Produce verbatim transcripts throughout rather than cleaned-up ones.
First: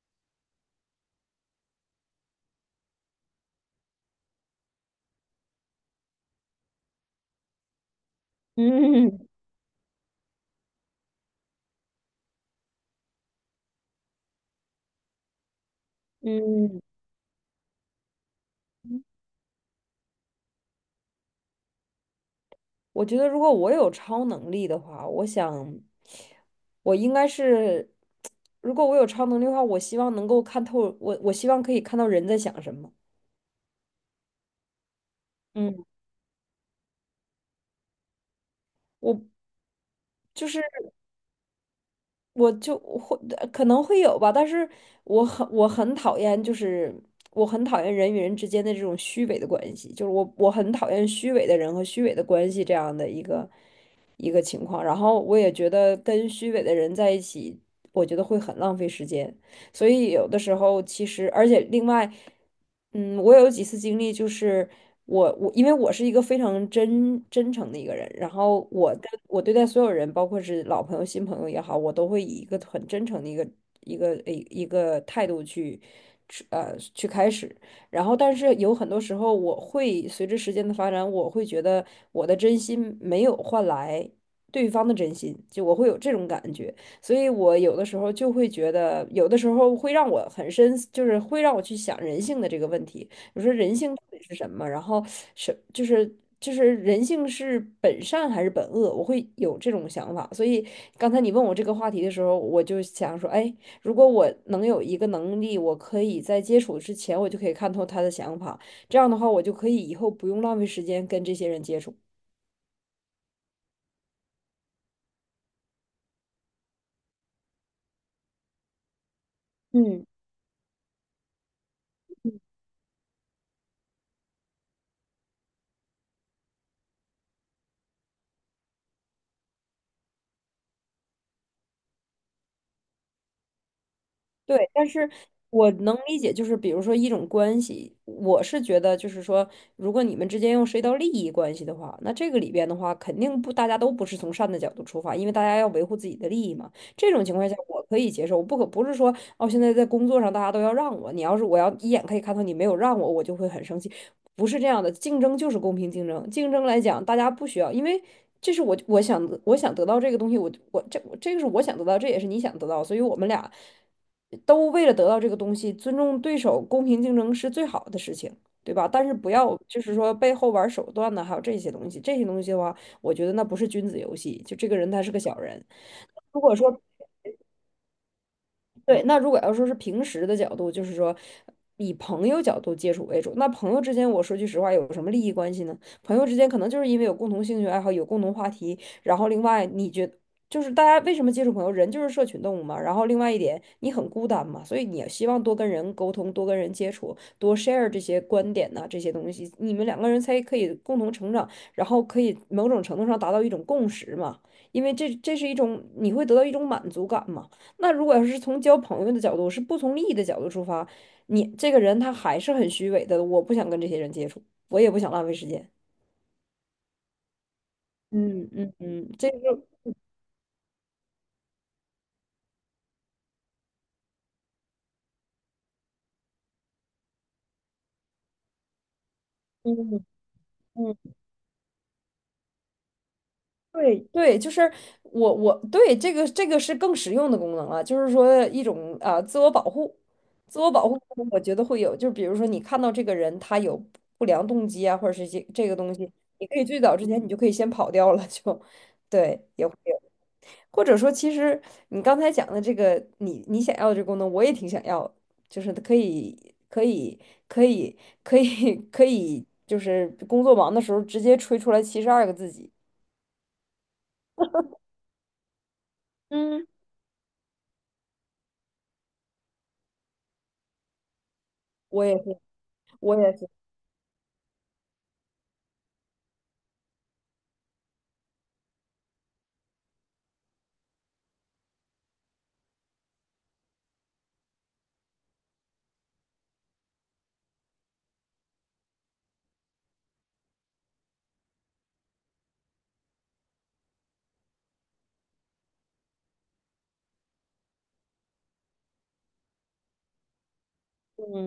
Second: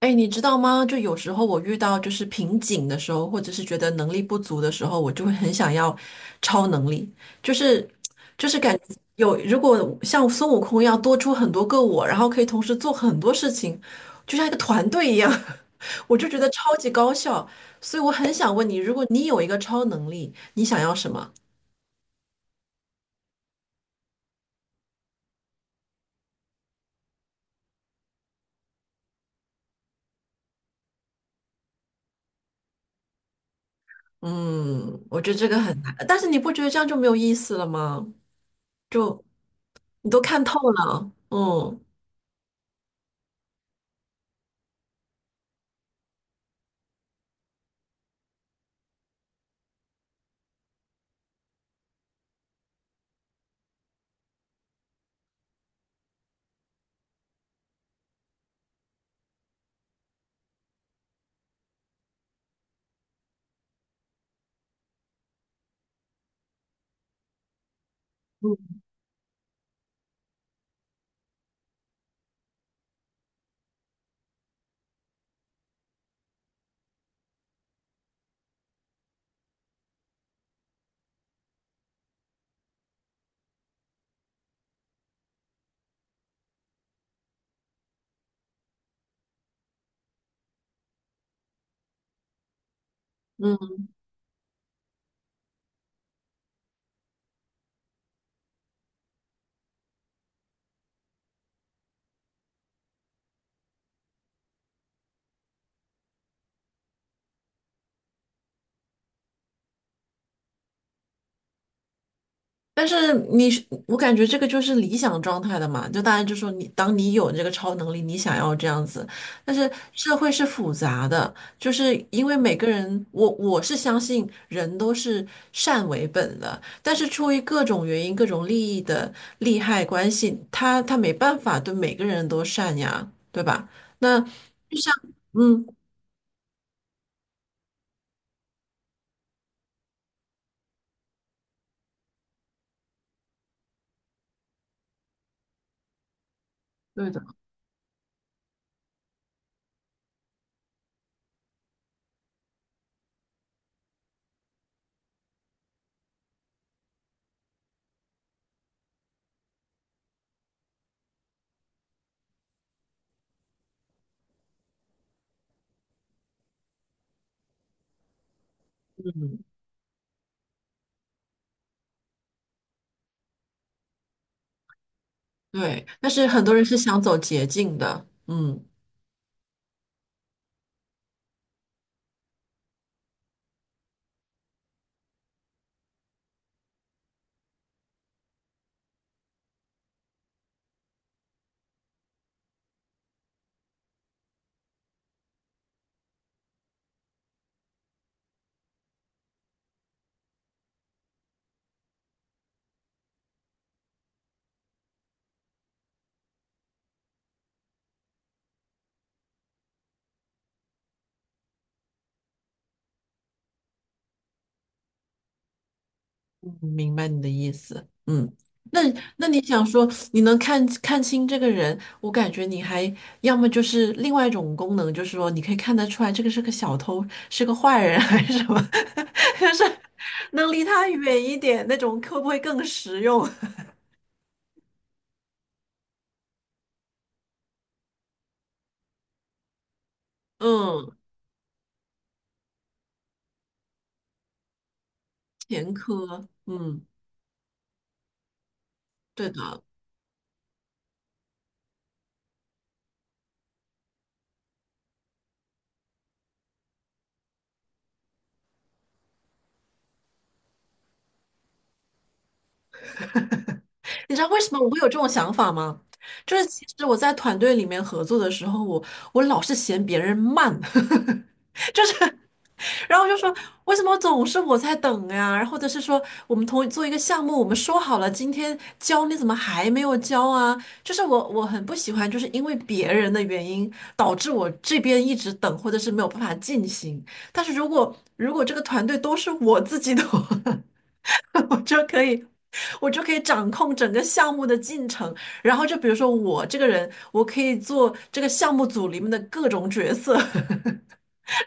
哎，你知道吗？就有时候我遇到就是瓶颈的时候，或者是觉得能力不足的时候，我就会很想要超能力，就是就是感觉嗯有如果像孙悟空一样多出很多个我，然后可以同时做很多事情，就像一个团队一样，我就觉得超嗯，级高效。所以我很想问你，如果你有一个超能力，你想要什么？我觉得如果我有超能力的话，我想我应该是，如果我有超能力的话，我希望能够看透，我我希望可以看到人在想什么。嗯，我觉得这个很嗯，难，但是你不觉得这样就没有意思了吗？我就你都看就透是。了，嗯。我就会呃可能会有吧，但是我很我很讨厌，就是我很讨厌人与人之间的这种虚伪的关系，就是我我很讨厌虚伪的人和虚伪的关系这样的一个一个情况。然后我也觉得跟虚伪的人在一起，我觉得会很浪费时间。所以有的时候其实，而且另外，嗯，我有几次经历，就是我我因为我是一个非常真真诚的一个人，然后我跟我对待所有人，包括是老朋友、新朋友也好，我都会以一个很真诚的一个一个一一个态度去。去呃，去开始，然后但是有很多时候，我会随着时间的发展，我会觉得我的真心没有换来对方的真心，就我会有这种感觉。所以我有的时候就会觉得，有的时候会让我很深，就是会让我去想人性的这个问题。我说人嗯性到底是什么？然后是就是就是人性是本善还是本恶？我会有这种想法。所以刚才你问我这个话题的时候，我就想说，哎，如果我能有一个能力，我可以在接触之前，我就可以看透他的想法，这样的话，我就可以以后不用浪费时间跟这些人接触。但是你是，我感觉这个就是理想状态的嘛，就大家就说你，当你有这个超能力，你想要这样子，但是嗯。社会是复杂的，就是因为每个人，我我是相信人都是善为本的，但是出于各种原因、各种利益的利害关系，他他没办法对每个人都善呀，对吧？那对，就但像，是嗯，我能理解，就是比如说一种关系，我是觉得就是说，如果你们之间又涉及到利益关系的话，那这个里边的话，肯定不，大家都不是从善的角度出发，因为大家要维护自己的利益嘛。对这的，种情况下，我可以接受。我不可，不是说哦，现在在工作上大家都要让我，你要是我要一眼可以看到你没有让我，我就会很生气。不是这样的，竞争就是公平竞争。竞争来讲，大家不需要，因为这是我，我想我想得到这个东西，我我这这个是我想得到，这也是你想得到，所以我们俩都为了得到这个东西，尊重对手，公平竞争是最好的事情，对吧？但是不嗯，要就是说背后玩手段呢，还有这些东西，这些东西的话，我觉得那不是君子游戏，就这个人他是个小人。对，但是如很多果人是说，想走捷径的，嗯。对，那如果要说是平时的角度，就是说以朋友角度接触为主，那朋友之间，我说句实话，有什么利益关系呢？朋友之间可能就是因为有共同兴趣爱好，有共同话题，然后另外你觉，就是大家为什么接触朋友？人就是社群动物嘛。然后另外一点，你很孤单嘛，所以你也希望多跟人沟通，多跟人接触，多 share 这些观点呐、这些东西，你们两个人才可以共同成长，然后可以某种程度上达到一种共识嘛。因为这这是一种你会得到一种满足感嘛。那如果要是从交朋友的角度，是不从利益的角度出发，你这个人他还是很虚伪的，我不想跟这些人接触，我也不想浪费时间。嗯明白你的意思，嗯，嗯嗯那嗯，嗯，那这你想个，说你能看看清这个人，我感觉你还要么就是另外一种功能，就是说你可以看得出来这个是个小偷，是个坏人还是什么，就是能离他远一点那种，会不会更实用？对对，就是我我对这个这个是更实用的功能了，就是说一种啊、呃自我保护，自我保嗯，护功能我觉得会有，就比如说你看到这个人他有不良动机啊，或者是这这前个东西，科，你可以最嗯，早之前你就可以先跑掉了，就，对对，的。也会有，或者说其实你刚才讲的这个，你你想要的这个功能，我也挺想要的，就是可以可以可以可以可以，就是工作忙的时候直接吹出来七十二个自己。你知道为什么我会有这种想法吗？就是其嗯。实我在团队里面合作的时候，我我老是嫌别人慢。就是，我也是，然后就我也说是，为什么总是我在等呀？然后或者是说我们同做一个项目，我们说好了今天交，你怎么还没有交啊？就是我我很不喜欢，就是因为别人的原因导致我这边一直等，或者是没有办法进行。但是如果如果这个团队都是我自己的话，我就可以。我就可以掌控整个项目的进程，然后就比如说我这个人，我可以做这个项目组里面的各种角色。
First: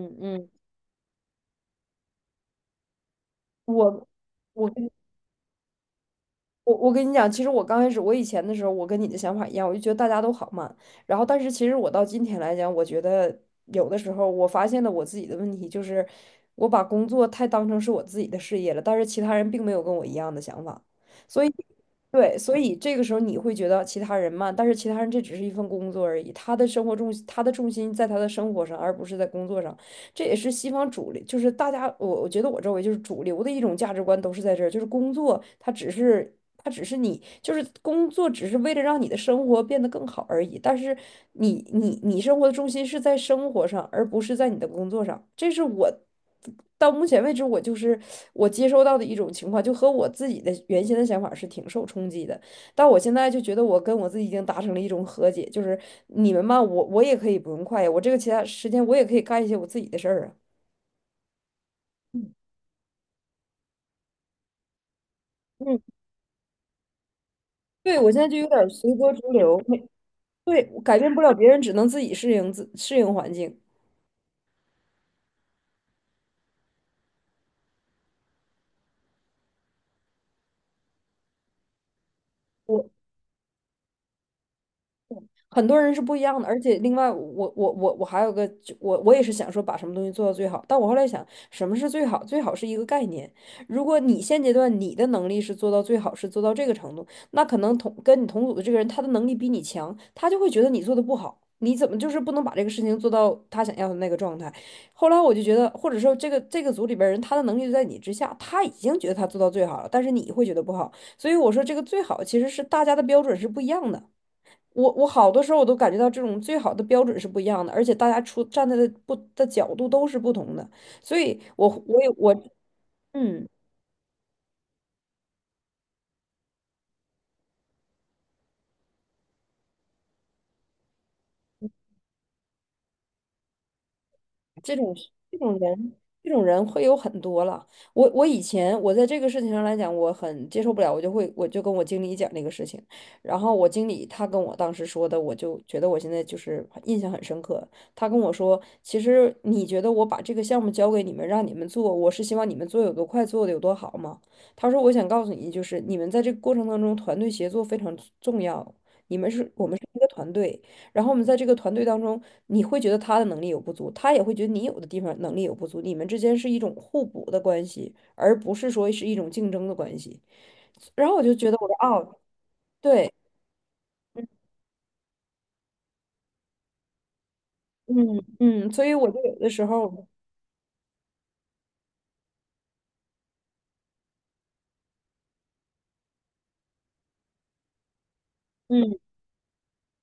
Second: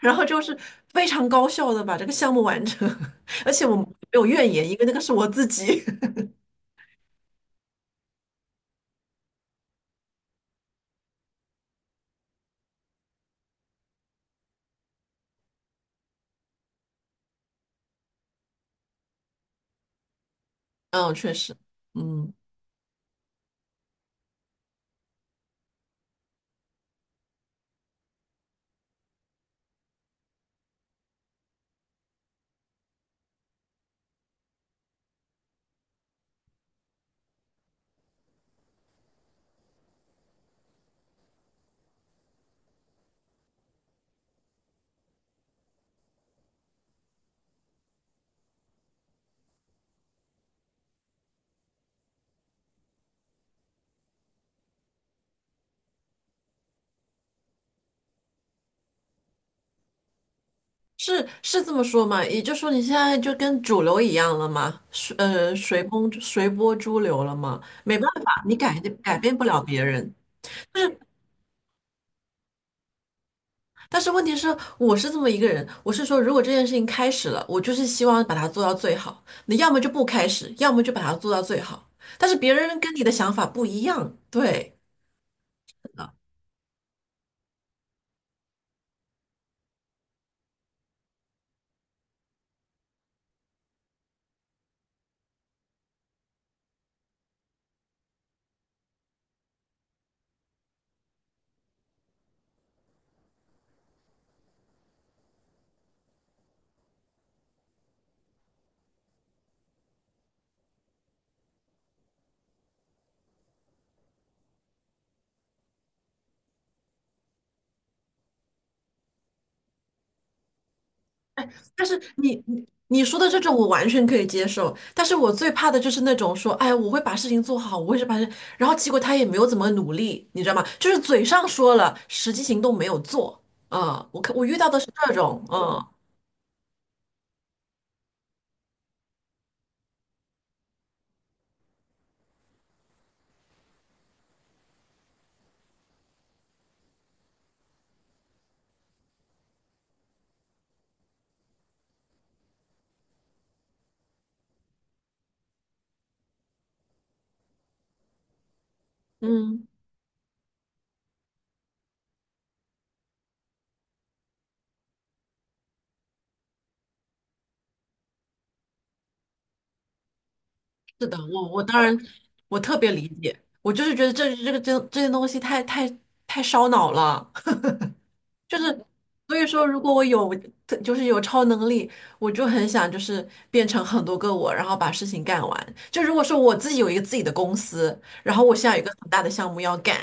然后就嗯，是非常高效的把这个项目完成，而且我没我有怨言，我因为跟那个是我自己。我我跟你讲，其实我刚开始，我以前的时候，我跟你的想法一样，我就觉得大家都好慢。然后，但是其实我到今天来讲，我觉得有的时候我发现了我自己的问题，就是我把工作太当成是我自己的事业了，但是其他人并没有跟我一样的想法，嗯，确所以。实，嗯，对，所以这个时候你会觉得其他人慢，但是其他人这只是一份工作而已，他的生活重，他的重心在他的生活上，而不是在工作上。这也是西方主流，就是大家，我我觉得我周围就是主流的一种价值观都是在这儿，就是工作它只是，它只是你，就是工作只是为了让你的生活变得更好而已，但是你你你生活的重心是在生活上，而不是在你的工作上，这是我。到目前为止，我就是我接收到的一种情况，就和我自己的原先的想法是挺受冲击的。但我现在就觉得我跟我自己已经达成了一种和解，就是你们嘛，我，我也可以不用快呀，我这个其他时间我也可以干一些我自己的事儿啊。是是这么说嘛？嗯，也就是说，你现在就跟主流一样了嘛，随呃嗯，随风随波逐流了嘛，没对，办我现在就法，有你点儿改随波改逐变不流，了没，别人。对，我但是改变不了别人，只能自己适应，自适应环境。但是问题是，我是这么一个人，我是说，如果这件事情开始了，我就是希望把它做到最好。你要么就不开始，要么就把它做到最好。但是别人我。跟你的想法不一样，对。很多人是不一样的，而且另外我我我我还有个，就我我也是想说把什么东西做到最好，但我后来想什么是最好？最好是一个概念。如果你现阶段你的能力是做到最好，是做到这个程度，那可能同跟你同组的这个人他的能力比你强，他就会觉得你做的不好，你怎么就是不能把这个事情做到他想要的那个状态？后来我就觉得，或者说这个这个组里边人他的能力就在你之下，他已经觉得他做到最好了，但是你会觉得不好，所以我说这个最好其实是大家的标准是不一样的。我，我好多时候我都感觉到这种最好的标准是不一样的，而且大家出站在的不的角度都是不同的，所以哎，我但是我也我你你你说的这嗯。种我完全可以接受，但是我最怕的就是那种说，哎，我会把事情做好，我会是把这，然后结果他也没有怎么努力，你知道吗？就是嘴上说了，实际行动没有做。嗯，我看我遇到这的是种这这种，种嗯人，这种人会有很多了。我我以前我在这个事情上来讲，我很接受不了，我就会我就跟我经理讲这个事情，然后我经理他跟我当时说的，我就觉得我现在就是印象很深刻。他跟我说，其实你觉得我把这个项目交给你们，让你们做，我是希望你们做有多快，做的有多好吗？他说，我想告诉你，就是你们在这个过程当中，团队协作非常重要。你们是嗯，我们是一个团队，然后我们在这个团队当中，你会觉得他的能力有不足，他也会觉得你有的地方能力有不足，你们之间是一种互补的关系，而不是说是一种竞争的关系。是然后的，我就我觉得我我说当然哦，我特别理对，解，我就是觉得嗯这这个这这些东西太太太烧脑了。嗯就嗯，是，所以我就有所以的说，时如果我候，有，特就是有超能力，我就很想就是变成很多个我，然后把事情干完。就如果说我自己有一个自己的公司，然后我现在有一个嗯，很大的项目要干，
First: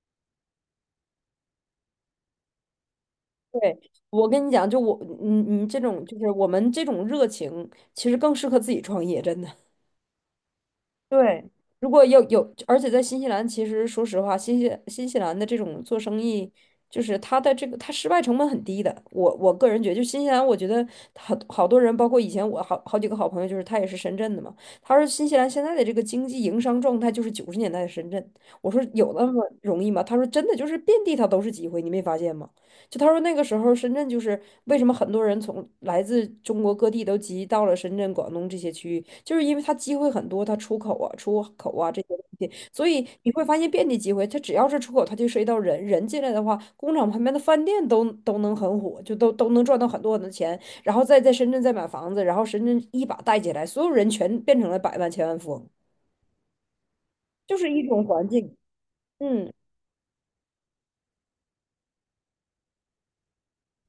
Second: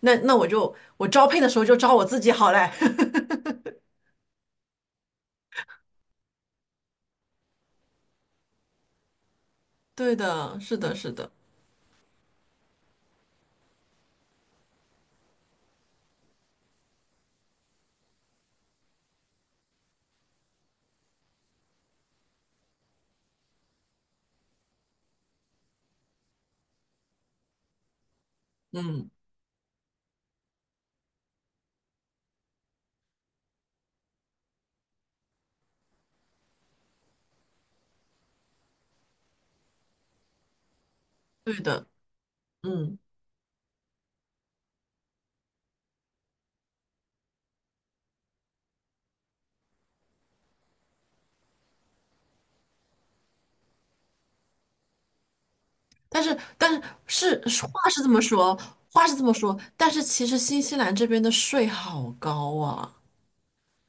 那那我就我招聘的时候就招我自己好嘞。对，我跟你讲，就我你你这种就是我们这种热情，其实更适合自己创业，真的。对的，是的，是的，对，如果要有，而且在新西兰，其实说实话，新西新西兰的这种做生意，就是它的这个它失败成本很低的。我我个人觉得，就新西兰，我觉得好好多人，包括以前我好好几个好朋友，就是他也是深圳的嘛。他说新西兰现在的这个经济营商状态就是九十年代的深圳。我说嗯，有那么容易吗？他说真的就是遍地他都是机会，你没发现吗？就他说那个时候深圳就是为什么很多人从来自中国各地都集到了深圳、广东这些区域，就是因为它机会很多，它出口啊、出对口的，啊这些东西，所嗯，以你会发现遍地机会。它只要是出口，它就涉及到人，人进来的话，工厂旁边的饭店都都能很火，就都都能赚到很多很多钱，然后再在深圳再买房子，然后深圳一把带起来，所有人全变成了百万千万富翁，但是但是是就是是一话是种这么环境。说，话是这么嗯，说，但是其实新西兰这边的税好高啊。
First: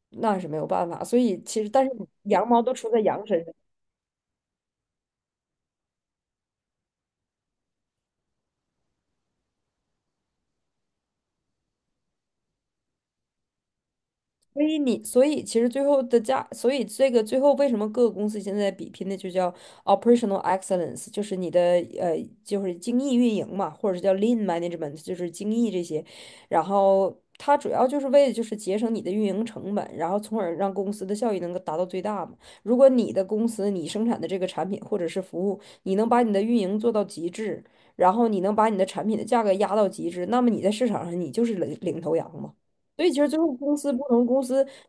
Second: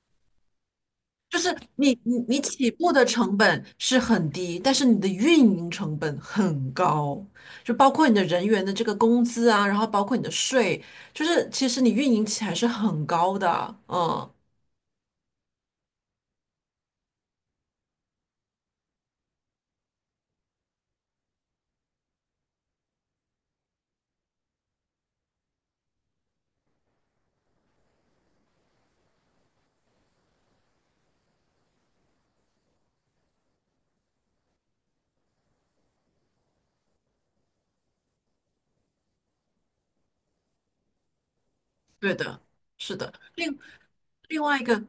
那是没有办法，所就以是其实但是你你你羊毛起都出步在的羊成身上。本是很低，但是你的运营成本很高，就包括你的人员的这个工资啊，然后包括你的税，就是其实你运营起来是很高的，嗯，所以你，所以其实最后的价，所以这个最后为什么各个公司现在比拼的就叫 operational excellence，就是你的呃，就是精益运营嘛，或者是叫 lean management，就是精益这些。然后它主要就是为了就是节省你的运营成本，然后从而让公司的效益能够达到最大嘛。如果你的公司你生产的这个产品或者是服务，你能把你的运营做到极致，然后你能把你的产品的价格压到极致，那么你在市场上你就是领领对头羊的，嘛。是所以的，其实最后另公司不同公另外一司，个，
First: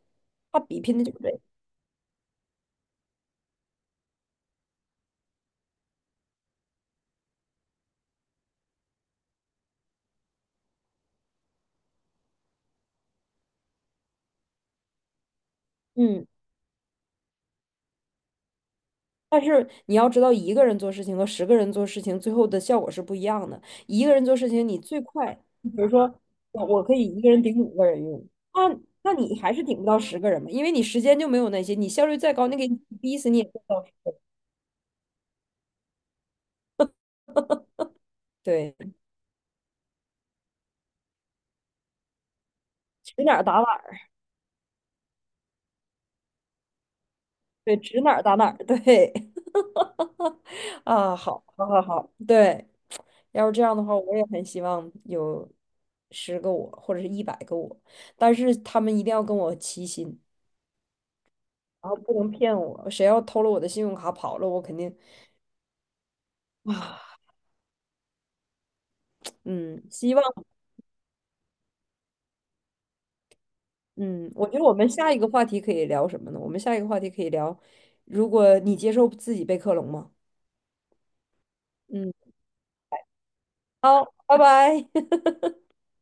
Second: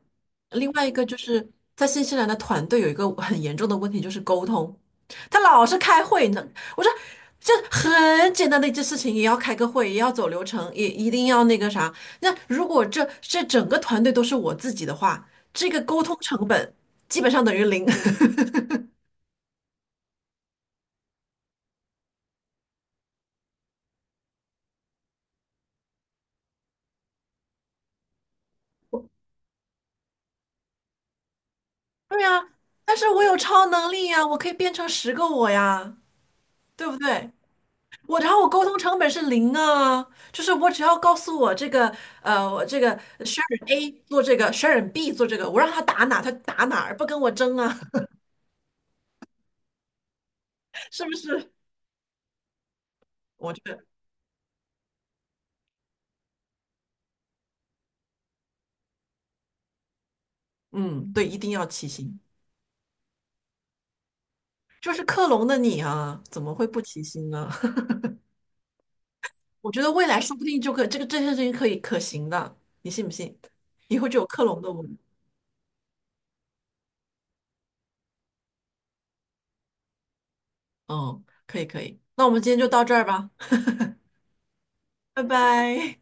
他另比外一拼的个就就是这个。是在新西兰的团队有一个很严重的问题，就是沟通。他老是开会呢，我说这很简单的一件事情，也要开个会，也要走流程，也一定要那个啥。那如果这这整个团队都是我自己的话，这个沟通嗯，成本基本上等于零。但是你要知道，一个人做事情和十个人做事情，最后的效果是不一样的。一个人做事情，你最快，比如说我我可以一个人顶五个人用，那那你还是顶不到十个人嘛，因为你时间就没有那些，你效率对再呀，高，那个但是逼我死有你也做超不到。能力呀，我可以变成十个我呀，对不对？我然后我沟对，通成本是零啊，就是我只要告诉我这个呃，我这个 指哪儿打哪 Sharon A 儿，做这个，Sharon B 做这个，我让他打哪他打哪儿，不跟我争对，啊，指哪儿打哪儿，对，是不啊，好，是？好，好，好，对。要我是觉这样得，的话，我也很希望有十个我或者是一百个我，但是他们一定要跟我齐心，嗯，对，一定要齐然后不心。能骗我。谁要偷了我的信用卡跑了，我肯就定是克隆的你啊，怎么会不齐啊，心呢？我觉嗯，得未希来望，说不定就可这个这件事情可以可行的，你信不信？以后就有嗯，克我觉隆得的我我们们。下一个话题可以聊什么呢？我们下一个话题可以聊，如果你接受自己被克隆吗？嗯，可以可以，嗯，那我们今天就到这儿吧，好，拜拜。拜拜。